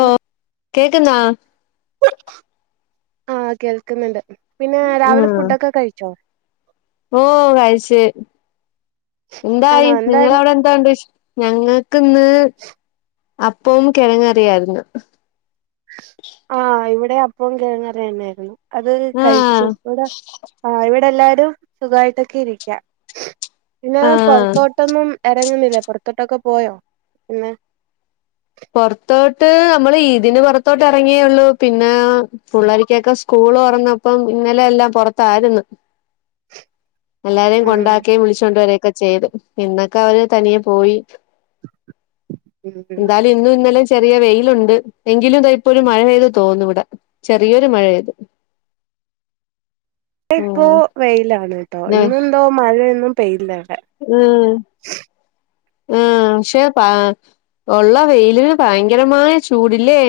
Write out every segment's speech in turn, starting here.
ഓ കേൾക്കുന്നാ ആ കേൾക്കുന്നുണ്ട് പിന്നെ രാവിലെ ഉം ഫുഡൊക്കെ കഴിച്ചോ? ഓ കഴിച്ച് ആണോ എന്തായി എന്താ നിങ്ങൾ അവിടെ എന്തൊ വിശേഷ ഞങ്ങ [inaudible] ഞങകിന്ന് അപ്പവും കിഴങ്ങ്കറിയായിരുന്നു. ആ ഇവിടെ അപ്പം കിഴങ്ങ്കറി തന്നായിരുന്നു. അത് കഴിച്ചു ആഹ് ഇവിടെ ആ ഇവിടെ എല്ലാവരും [unintelligible] സുഖായിട്ടൊക്കെ ഇരിക്ക പിന്നെ ആഹ് പൊറത്തോട്ടൊന്നും ഇറങ്ങുന്നില്ലേ പുറത്തോട്ടൊക്കെ പോയോ പിന്നെ പുറത്തോട്ട് നമ്മൾ ഇതിന് പുറത്തോട്ട് ഇറങ്ങിയൊള്ളു. പിന്നെ പിള്ളേർക്കൊക്കെ സ്കൂൾ തുറന്നപ്പം ഇന്നലെ എല്ലാം പുറത്തായിരുന്നു. എല്ലാവരെയും ആഹ് കൊണ്ടാക്കേം, വിളിച്ചു കൊണ്ടുവരേ ക്കെ ചെയ്തു ഇന്നൊക്കെ അവർ തനിയെ പോയി ഉം ഉം എന്നാൽ ഇന്നും ഇന്നലെ ചെറിയ വെയിലുണ്ട്, എൻ എങ്കിലും ദാഇപ്പോ ഒരുമഴ പെയ്ത് തോർന്നു ഇവിടെ ചെറിയൊരു മഴയാത് ഇവ്ടഇപ്പോ വെയിലാണ് ട്ടോ ഇന്ന് എന്തോ മഴയൊന്നും പെയ്തില്ലാ ഉം ആ പക്ഷെ ഉള്ള വെയിലിന് ഭയങ്കരമായ ചൂടില്ലേ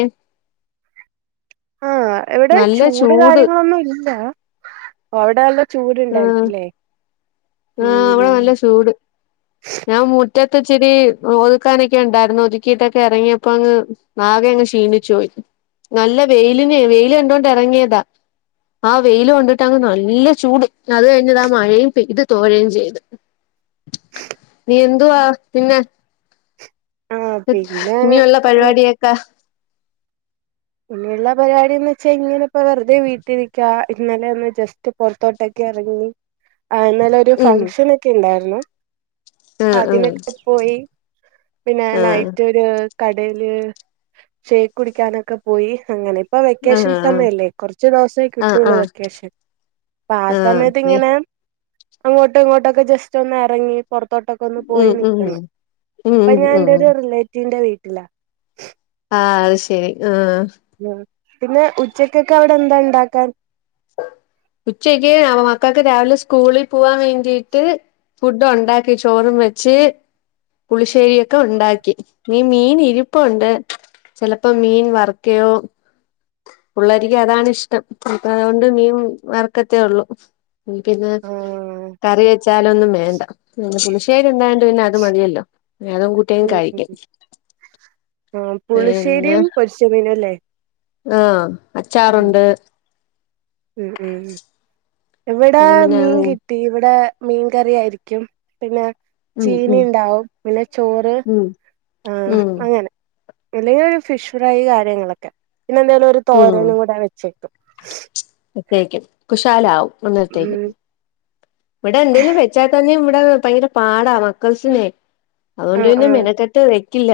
ആ ഇവിടെ ചൂട് കാര്യങ്ങളൊന്നും ഇല്ലാ... [unintelligible] ആഹ് ചൂടുണ്ടായിരിക്കില്ലേ ആഹ് ഇവിടെ ഉം നല്ല ചൂട് ഞാൻ മുറ്റത്ത് ഇച്ചിരി ഒതുക്കാനൊക്കെ ഉണ്ടായിരുന്നു ഒതുക്കിട്ടൊക്കെ ഇറങ്ങിയപ്പോ അങ്ങ് ആകെ അങ്ങ് ക്ഷീണിച്ചു പോയി. നല്ല വെയിലിന് വെയിൽ കണ്ടോണ്ട് ഇറങ്ങിയതാ ആ വെയിൽ കൊണ്ടിട്ട് അങ്ങ് നല്ല ചൂട്. അത് കഴിഞ്ഞു ദാ മഴയും പെയ്ത്, തോരയും ചെയ്ത്. നീ എന്തുവാ പിന്നെ ആഹ് ഇനിയുള്ള പിന്നെ പരിപാടിയൊക്കെ ഇനിയുള്ള പരിപാടിന്ന് വെച്ചാ ഇങ്ങനെ ഇപ്പോ വെറുതെ വീട്ടിരിക്കാ ഇന്നലെ ഒന്ന് ജസ്റ്റ് പൊറത്തോട്ടൊക്കെ ഇറങ്ങി ആഹ് ഇന്നലെ ഒരു ഉം ഫംഗ്ഷൻ ഒക്കെ ഉണ്ടായിരുന്നു എന്നാ ആഹ് ആഹ് അതിനൊക്കെ പോയി പിന്നെ ആഹ് നൈറ്റ് ഒരു കടയില് ഷേക്ക് കുടിക്കാനൊക്കെ പോയി അങ്ങനെ ഇപ്പൊ വെക്കേഷൻ ആഹ് സമയല്ലേ കുറച്ച് ദിവസേ ആഹ് കിട്ടുള്ളൂ ആഹ് വെക്കേഷൻ അപ്പൊ ആ സമയത്ത് ആഹ് ഇങ്ങനെ അങ്ങോട്ടും ഇങ്ങോട്ടൊക്കെ ജസ്റ്റ് ഒന്ന് ഇറങ്ങി പുറത്തോട്ടൊക്കെ ഒന്ന് ഉം പോയി ഉം നിക്കുന്നു ഉം ഇപ്പൊ ഉം ഞാൻ എന്റെ ഉം ഒരു റിലേറ്റീവിന്റെ വീട്ട ട്ടില്ല ആഹ് അത് ശെരി ആഹ് ഉം പിന്നെ ഉച്ചക്കൊക്കെ അവിടെ എന്താ ഇണ്ടാക്കാൻ ഉച്ചക്ക് മക്കൾക്ക് രാവിലെ സ്കൂളിൽ പോവാ വേണ്ടീട്ട് ഫുഡ് ഉണ്ടാക്കി ചോറും വെച്ച് പുളിശ്ശേരിയൊക്കെ ഉണ്ടാക്കി ഇനി മീൻ ഇരിപ്പുണ്ട് ചിലപ്പോ മീൻ വറക്കയോ പിള്ളേർക്ക് അതാണ് ഇഷ്ടം അപ്പോ അതുകൊണ്ട് മീൻ വറക്കത്തേ ഉള്ളു പിന്നെ ആഹ് കറി വെക്ക് വച്ചാലൊന്നും വേണ്ട പുളിശ്ശേരി ഇണ്ടായോണ്ട് പിന്നെ അത് മതിയല്ലോ അതും കൂട്ടി അങ്ങ് ഉം ഉം കഴിക്കും ആഹ് പിന്നെ പുളിശ്ശേരിയും പൊരിച്ച മീനും അല്ലേ ആഹ് അച്ചാറുണ്ട് ഉം ഉം ഉം ഇവിടെ പിന്നെ മീൻ കിട്ടി ഇവിടെ മീൻ കറി ആയിരിക്കും പിന്നെ ഉം ചീനി ഉം ഉണ്ടാവും പിന്നെ ചോറ് ഉം ആഹ് ഉം അങ്ങനെ അല്ലെങ്കിൽ ഒരു ഫിഷ് ഫ്രൈ കാര്യങ്ങളൊക്കെ പിന്നെ എന്തായാലും ഒരു തോരനും കൂടെ വെച്ചേക്കും ക്കയക്കും കുശാലാവും അന്നരത്തേക്ക് ഇവിട എന്തേലും വെച്ചാത്ത തന്നെ അ ഭയങ്കര പാടാവാ ഉം മക്കസിനെ ആഹ് അതുകൊണ്ടന്ന് ആഹ് മെനക്കെട്ട കില്ല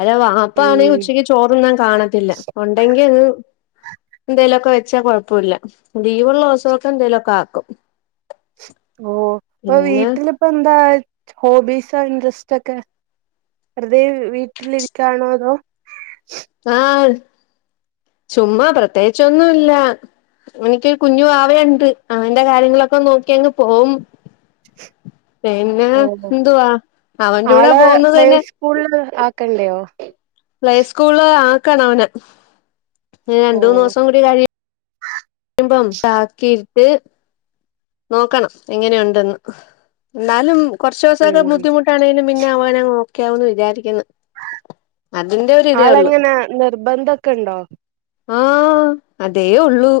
അല്ല വ അപ്പ ആണെങ്കിൽ ഉം ഉച്ചക്ക് ചോറൊന്നാും കാണത്തില്ല ഉണ്ടെങ്കിൽ അന്ന് എന്തേലുംൊക്കെ വെച്ചാ കൊഴപ്പ ഇില്ല ദീവുള്ള ദസഖമൊക്കെ എന്തേലുമൊക്കെ ആക്കും ഓ ഇപ്പൊ പിന്നെ വീട്ടിലിപ്പ എന്താ ഹോബീസോ ഇൻട്രസ്റ്റ് ഒക്കെ വെറുതെ വീട്ടിലിരിക്കാണോ അതോ ആ ചുമ്മാ പ്രത്യേകിച്ചൊന്നുമല്ല എനക്കൊരു കുഞ്ഞു വ വയുണ്ട് അവന്റെ കാര്യങ്ങളൊക്കെ നോക്കി അങ്ങ് പോവും പിന്നെ ഓ എന്തുവാ അവന്റെ കൂടെ പോകുന്നത് തന്നെ ക്കണ്ടെയോ പ്ലേസ്കൂൾ അ ക്കണം അവനെ ഓ രണ്ട് മൂന്ന് ദിവസം കൂടി കാഴി മ്പം താക്കീട്ട് നോക്കണം എങ്ങനെയുണ്ടെന്ന് എന്നാലും കുറച്ച് ദിവസായിട്ട് ഉം ബദ്ധിമുട്ടാണേങ്കിലും പിന്നെവാനെ നോക്ക ക്കാമേന്ന് വിചാരിക്കുന്നു അതിന്റെ ഒരു ഇതേ ഉള്ളു ആളെങ്ങനെ നിർബന്ധംക്കെണ്ടോ ആ അതേ ഉള്ളൂ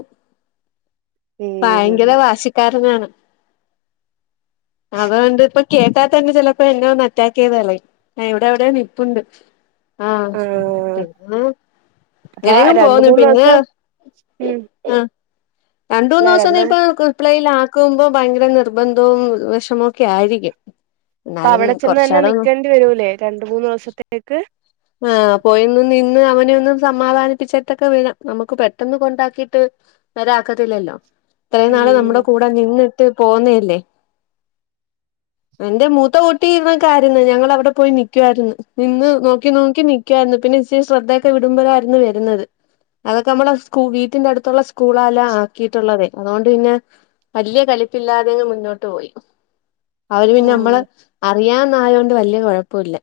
ഉം ഭയങ്കര വാശിക്കാരനാണ് അതൊണ്ട് ഇപ്പ കേട്ടാത്തന്നെ ചിലപ്പോ എന്നെ ഒന്ന് അറ്റാക്ക് ചെയ്ത് കളയും ഇവിടെ എവിടെയോ നിപ്പുണ്ട് ആ ആഹ് പിന്നെ അപ്പൊ രണ്ട് എയുംപോന്ന് മൂന്ന് പിന്നെ ദിവസം ഉം ആ അല്ല രണ്ടൂന്ന് ദിവസം രണ്ട് ഇപ്പൊ അപ്പൊ നി പ്ലേയില് ആക്കുമ്പോ ഭയങ്കര നിർബന്ധവും വിഷമോ ഒക്കെ ആയിരിക്കും അപ്പ എന്നാലും അവിടെ ചെന്ന് തന്നെ കുറച്ചാളൊന്ന് നില്ക്കേണ്ടി വരൂല്ലേ രണ്ട് മൂന്ന് ദിവസത്തേക്ക് ആഹ് പോയിന്ന് നിന്ന് അവനെ ഓന്നു സമാധാനിപ്പിച്ചിട്ടൊക്കെ വിടാം നമുക്ക് പെട്ടന്ന് കൊണ്ടാക്കിട്ട് വരാക്കത്തില്ലല്ലോ ഇത്രയും നാള് ഉം നമ്മുടെ കൂടെ നിന്ന് പോന്നല്ലേ എന്റെ മൂത്ത കുട്ടിയും ഇതുപോലെക്ക് ആരുന്നു ഞങ്ങൾ അവിടെ പോയി നിക്കുവായിരുന്നു നിന്ന് ന നോക്കി നോക്കി നിക്കുവായിരുന്നു പിന്നെ ഇച്ചരി ശ്രദ്ധയൊക്കെ വിടുമ്പോഴായിരുന്നു വരുന്നത് അതൊക്കെ നമ്മള സ്കൂ വീട്ടിന്റെ അടുത്തുള്ള സ്കൂളല്ല ആക്കിയിട്ടുള്ളതേ അതുകൊണ്ട് പിന്നെ വലിയ കളിപ്പില്ലാതെ അങ്ങ് മുന്നോട്ട് പോയി അവര് പിന്നെ നമ്മള് ഉം അറിയാന്ന ആയൊണ്ട് വല്യയ കുഴപ്പം ഇല്ല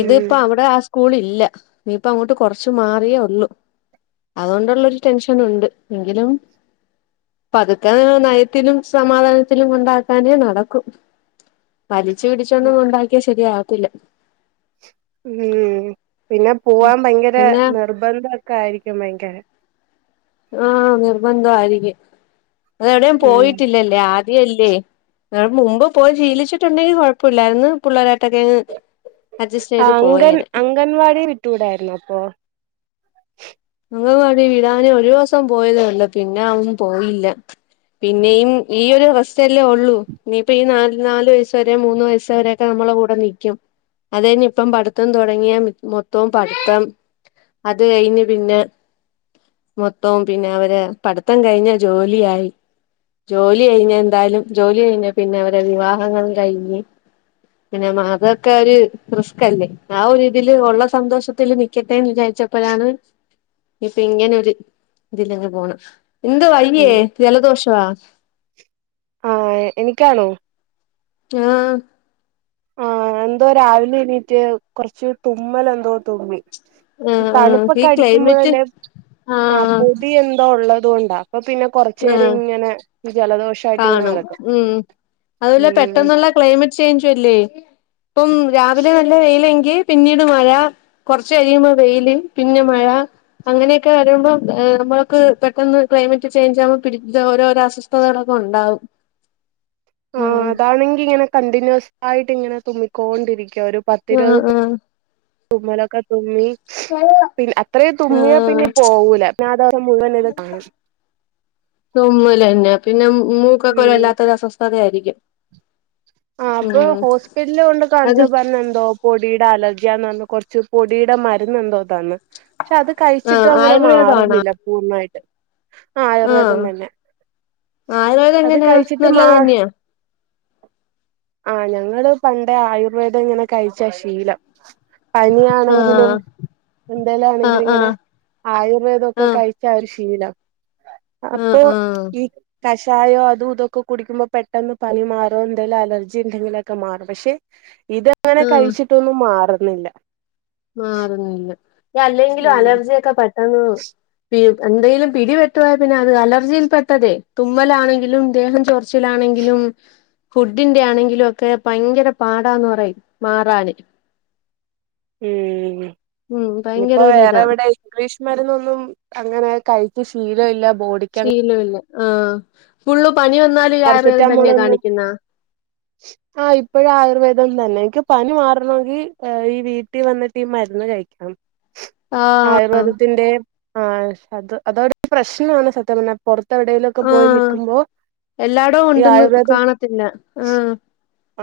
ഇതിപ്പ അവിടെ സ്കൂൾ ഇല്ല ഇനിപ്പഅങ്ങോട്ട് കൊറച്ച് മാറിയേ ഉള്ളു അതുകൊണ്ടുള്ളൊരു ടെൻഷൻ ഉണ്ട് എങ്കിലും പതുക്ക നയത്തിലും സമാധാനത്തിലും കൊണ്ടാക്കാനേ നടക്കു വലിച്ച് പിടിച്ചൊന്നും കൊണ്ടാക്കിയാ ശരിയാ ത്തില്ല. ഉം പിന്നെ പോവാൻ ഭയങ്കര പിന്നെ നിർബന്ധ ഓക്കെ ആയിരിക്കും. [unintelligible] ഭയങ്കര ആ നിർബന്ധം അയിരിക്കും. അത് എവിടെയും ഉം പോയിട്ടില്ലല്ലേ ആ തിയല്ലേ ആ മുമ്പ് പോയി ശീലിച്ചിട്ടുണ്ടെങ്കിൽ കുഴപ്പല്ലായിരുന്നു പുള്ളേരേ ആ അംഗൻ പോയേനെ അംഗൻവാടി വിട്ടൂടായിരുന്നോ അപ്പൊ? അംഗവാടി വിടാന് ഒരൂസം പോയതെയുള്ളു. പിന്നെ അവൻ പോയില്ല പിന്നെയും ഈ ഒരു അവസ്ഥയല്ലേ ഒള്ളൂ ഇനിയിപ്പ ഈ നാ നാല് വയസ്സ്‌ വരേ മൂന്ന് വയസ്സവരെ പ്പ നമ്മളെ കൂടെ നിക്കും. അത് കഴിഞ്ഞ് ഇപ്പം പഠിത്തം തുടങ്ങിയ മൊത്തവും പഠിത്തം അത് കഴിഞ്ഞി പിന്നെ മൊത്തം പിന്നെ അവര് പഠിത്തം കഴിഞ്ഞ് ജോലിയായി ജോലി കഴിഞ്ഞ് എന്തായാലും ജോലി കഴിഞ്ഞാ പിന്നെ അവരെ വിവാഹങ്ങൾ കഴിഞ്ഞ് പിന്നെ മാക്കക്കതൊര് റിസ്കല്ലേ. ആ ഒരുരിതില് ഒള്ള സന്തോഷത്തില് നിക്ക ട്ടേന്ന് വിചാരിച്ചപ്പഴാണ് ഇപ്പൊ ഇങ്ങനെ ഒരു ഇതിലങ്ങ് പോണ് എന്താ വയ്യേ ഉം ജലദോഷവാ? ആ എനിക്കാണോ? ആ ആ എന്തോ രാവിലെ എണീറ്റ് കുറച്ച് തുമ്മല എന്തോ തുമ്മി. ഇ ആഹ് ആഹ് ഈ തണുപ്പൊക്കെ ക്ലൈമറ്റ് അടിക്കുമ്പഴല്ലേ ആ ആഹ് പൊടി എന്തോ ഉള്ളത്. ദോണ്ട അപ്പൊ പിന്നെ കൊറച്ചേര ആഹ് ഇങ്ങനെ ജല കാണും ഉം അതുവല്ല ഉം പെട്ടെന്നുള്ള ക്ലൈമറ്റ് ചേഞ്ചും അല്ലേ? ഇപ്പം രാവിലെ നല്ല വെയിലെങ്കി പിന്നീട് മഴ കൊറച്ച് കഴിയുമ്പോൾ വെയില് പിന്നെ മഴ അങ്ങനെയൊക്കെ വരുമ്പം ഏഹ് ർ നമ്മക്ക് പെട്ടെന്ന് ക്ലൈമറ്റ് ചേയിഞ്ചാകുമ്പോ പിടി ദോരോരോ അസ്വസ്ഥതകളൊ ഇപ്പം ഒണ്ടാവും. ആ അതാണെങ്കി ഇങ്ങനെ കണ്ടിന്യൂസ് ആയിട്ടിങ്ങനെ തുമ്മിക്കോണ്ടിരിക്കും. ഒരു ആഹ് പത്തിരുപത് തു തുമ്മലൊക്കെ തുമ്മി ആ പിന്നെ അത്രയും തുമ്മിയാ പിന്നെ പോവൂല പിന്നെ ആ ദിവസം മുഴുവൻ ഇത് കാണും തുമ്മലന്നെ പിന്നെ മൂക്കൊക്കെ ഒരു ഉം വല്ലാത്തൊരു അസ്വസ്ഥത ആയിരി ക്കും ആ അപ്പൊ ഹോസ്പിറ്റല്കൊണ്ട് അത് കാണിച്ച പറഞ്ഞെന്തോ പൊടി ടെ അലർജിയാന്ന് പറഞ്ഞ് കൊറച്ച് പൊടിയുടെ മരുന്നെന്തോ തന്ന് പക്ഷെ അത് ആഹ് കഴിച്ചിട്ടും അങ്ങനെ ആയുർവേദാണോ മാറുന്നില്ല പൂർണ്ണായി ആഹ് ആയുർവേദം അത് എങ്ങനെയാ കഴിച്ചിട്ട് നല്ലത് മാ തന്നെയാ ആഹ് ഞങ്ങള് പണ്ടേ ആയുർവേദം ഇങ്ങനെ കഴിച്ചാ ശീലം പനിയാണെങ്കിലും ആഹ് ആഹ് എന്തേലാണെങ്കിലും ഇങ്ങനെ ആഹ് ആയുർവേദൊക്കെ ആഹ് കഴിച്ചാ ഒരു ശീ ശീലം ആഹ് അപ്പൊ ആഹ് ഈ കഷായോ അതും ഇതൊക്കെ കുടിക്കുമ്പോ പെട്ടെന്ന് പനി മാറുമെന്ന് എന്തേലും അലർജി ഉണ്ടെങ്കിലൊക്കെ മാറും പക്ഷെ ഇതങ്ങനെ ആഹ് കഴിച്ചിട്ടൊന്നും മാറ് മാറുന്നില്ല മാറുന്നില്ല അല്ലെങ്കിലും ഉം അലർജിയൊക്കെ പെ ഉം പി [unintelligible] എന്തേലും പിടിപെട്ടു പോയാ പിന്നെ അത് അലർജിയിൽ പെട്ടതേ തുമ്മലാണെങ്കിലും ദേഹം ചോറിച്ചിലാണെങ്കിലും ഫുഡിന്റെ ആണെങ്കിലും ഒക്കെ ഭയങ്കര പാടാന്ന് പറയും മാറാന് ഉം ഉം ഇനിപ്പോ ഭയങ്കര ഒരിതാ വേറെവിടെ ഇംഗ്ലീഷ് മരുന്ന് ഒന്നും അങ്ങനെ കഴി ഇപ്പം ശീലം ഇല്ല ബോഡിക്ക് ശീലമില്ല ആ ഫുള്ളയും പാരസെറ്റാമോൾ ഒന്നും ആ ഇപ്പൊഴും ആയുർവേദം തന്നെ എനിക്ക് പനി മാറണമെങ്കി ഈ വീട്ടിൽ വന്നിട്ട് ഈ മരുന്ന് കഴിക്കണം ആഹ് ആയുർവേദത്തിന്റെ ആ അത് അതോട് പ്രശ്നമാണ് സത്യം പറഞ്ഞാ പുറത്തെ എവിടേലുമൊക്കെ പോയി നിക്കുമ്പോ എല്ലാടോം ഈ ഉണ്ടെന്ന് ആയുർവേദം കാണത്തില്ല ആഹ്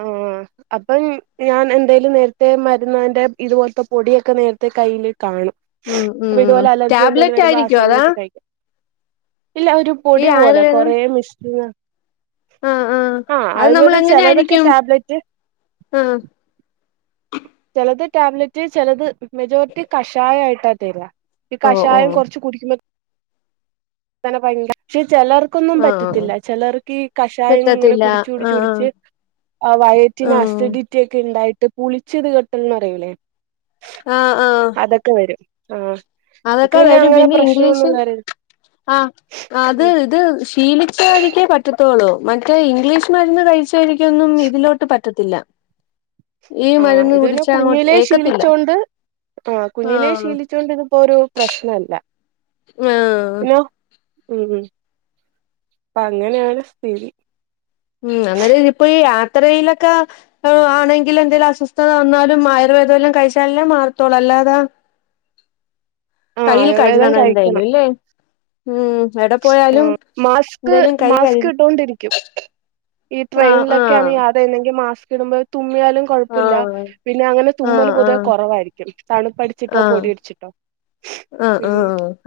ആഹ് അപ്പം ഞാൻ എന്തേലും നേരത്തെ മരുന്നാന്റെ ഇതുപോലത്തെ പൊടിയൊക്കെ നേരത്തെ കയ്യിൽ ഇ കാണും ഉം അപ്പൊ ഉം ഇതുപോലെ അലർജി എന്തേലും ടാബ്ലറ്റ് വരുമ്പോ ആ ആയിരിക്കോ അതാ സമയത്ത് കഴിക്കാം ഇല്ല ഒരു ഈ പൊടി പോലെ ആയുർവേദം കൊറേ മിസ് ആഹ് ആഹ് അത് നമ്മൾ ആയുർവേദം എങ്ങനെ ചിലതൊക്കെ ആയിരിക്കും ടാബ്ലറ്റ് ആഹ് ചിലത് ടാബ്ലറ്റ് ചിലത് മെജോറിറ്റി കഷായം ആയിട്ടാ തരാ ഈ ഓഹ് കഷായം ഓഹ് കുറച്ച് കുടിക്കുമ്പോ നലെ [inaudible] [unintelligible] ചിലർക്കൊന്നും ആഹ് പറ്റത്തില്ല ചിലർക്ക് ഈ കഷായം ഇങ്ങനെ കിട്ടത്തില്ല കുടിച്ച് കുടിച്ച് ആഹ് കുടിച്ച് വയറ്റിന് ആഹ് അസിഡിറ്റി ഒക്കെ ഉണ്ടായിട്ട് പുളിച്ച ഇത് കെട്ടന്നറയൂലേ ആ ആ ആ എനിക്ക് അതൊക്കെ വരും അങ്ങനെ പിന്നെ പ്രശ്നമൊന്നും ഇംഗ്ലീഷ് വര ആ അത് ഇത് ശീലിച്ചവർക്കേ പറ്റത്തോള്ളൂ മറ്റേ ഇംഗ്ലീഷ് മരുന്ന് കഴിച്ച രിക്കൊന്നും ഇതിലോട്ട് പറ്റ പറ്റത്തില്ല ഈ ആ മരുന്ന് ഇതനെ കുടിച്ചാ അങ്ങോട്ട് കുഞ്ഞിലെ ഏക്കത്തില്ല ശീലിച്ചോണ്ട് ആ കുഞ്ഞിലെ ശീലിച്ചോണ്ട് ഇത് ഇപ്പൊ ഒരു പ്രശ്നല്ല ആ പിന്നെ ഉം ഉം അപ്പ അങ്ങനെയാണ് സ്ഥിതി ഉം അന്നേരം ഇ ഇപ്പോ ഈ യാത്രയിലൊക്കെ ആണെങ്കിൽ എന്തേലിലും അസ്വസ്ഥത വന്നാലും ആയുർവേദം എല്ലാം കഴിച്ചാലല്ലേ മാറത്തോളൂ അല്ലാതെ ആ കയ്യിൽ ആയുർവേദം കരുതണം എന്തായാലും ഇല്ലെ ഉം എവിടെ ആ പോയാലും മാസ്ക് എന്തേലും കൈ കഴു മാസ്ക് ഇട്ടൊണ്ടിരിക്കും ഈ ആഹ് ട്രെയിനിലൊക്കെയാണ് ആഹ് യാതരുന്നെങ്ക മാസ്‌ കിടു തുമ്മിയാലും കുഴപ്പമില്ല ആഹ് പിന്നെ അങ്ങനെ തുമ്മല് ആഹ് പൊതുവെ ആഹ് കുറവായിരിക്കും തണുപ്പടിച്ചിട്ടോ പൊടി അടിച്ചിട്ടോ ആ ആ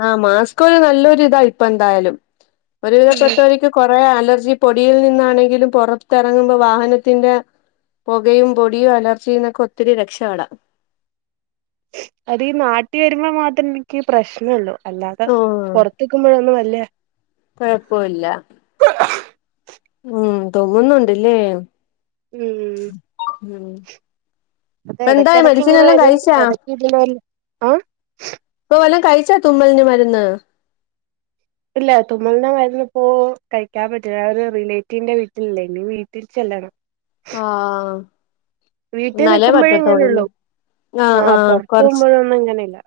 ആ മാസ്ക് ഒരു നല്ലൊരു ഇതായിട് ഇപ്പന്തായാലും ഉം ഒരുവിധപ്പെട്ടവർക്ക് കുറെ അലർ ഇ പൊടിയിൽ നിന്നാണെങ്കിലും പുറത്തിറങ്ങുമ്പോ വാഹനത്തിന്റെ പുകയും പൊടിയും അലർജി എന്നൊക്കെ ഒത്തിരി രക്ഷപ്പെടാം അതീഈ നാട്ടി വരുമ്പോ മാത്രം എനിക്ക് പ്രശ്നയുള്ളൂ അല്ലാതെ പുറത്തക്കുമ്പോഴൊന്നും വല്യ കൊഴപ്പില്ല തുമ്മുന്നുണ്ടലെ ഉം അത ഇപ്പ എന്തായി എടക്കിടക്ക് മെഡിസിൻ ഇങ്ങനെ എല്ലാം വരും കഴിച്ചാ ഇടക്ക് ഇതിനെ ആ ച്ചോ തുമ്മലന് മരുന്ന് ഇല്ല തുമൽന് മരുന്നിപ്പോ കഴിക്കാൻ പറ്റില്ല ഒരു റിലേറ്റീവിന്റെ വീട്ടിലല്ലേ ഇനി വീട്ടിൽ ചെല്ലണം ആ വീട്ടിൽ നല നിക്കുമ്പോഴേ പറ്റത്തോളല്ലേ ഇങ്ങനെള്ളൂ ആ ആ ആഹ് പൊറത്ത് കൊറച്ച് പോകുമ്പോഴൊന്നും ഇങ്ങനെയില്ല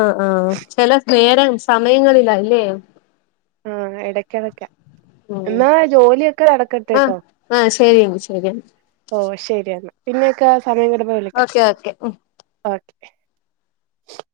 ആ ആ ചില നേര സമയങ്ങളിലാ അല്ലേ ആ ഇടക്ക ഇടക്ക ഉം എന്നാ ജോലി കടക്കട്ടെ ആഹ് കേട്ടോ ആഹ് ശരിയെങ്കി ശരിയെങ്കി ഓ ശരിയെന്ന പിന്നെക്കെ സമയം കടുമ്പ വിളിക്കാം ഓക്കെ ഓക്കെ ഉം ഓ [unintelligible]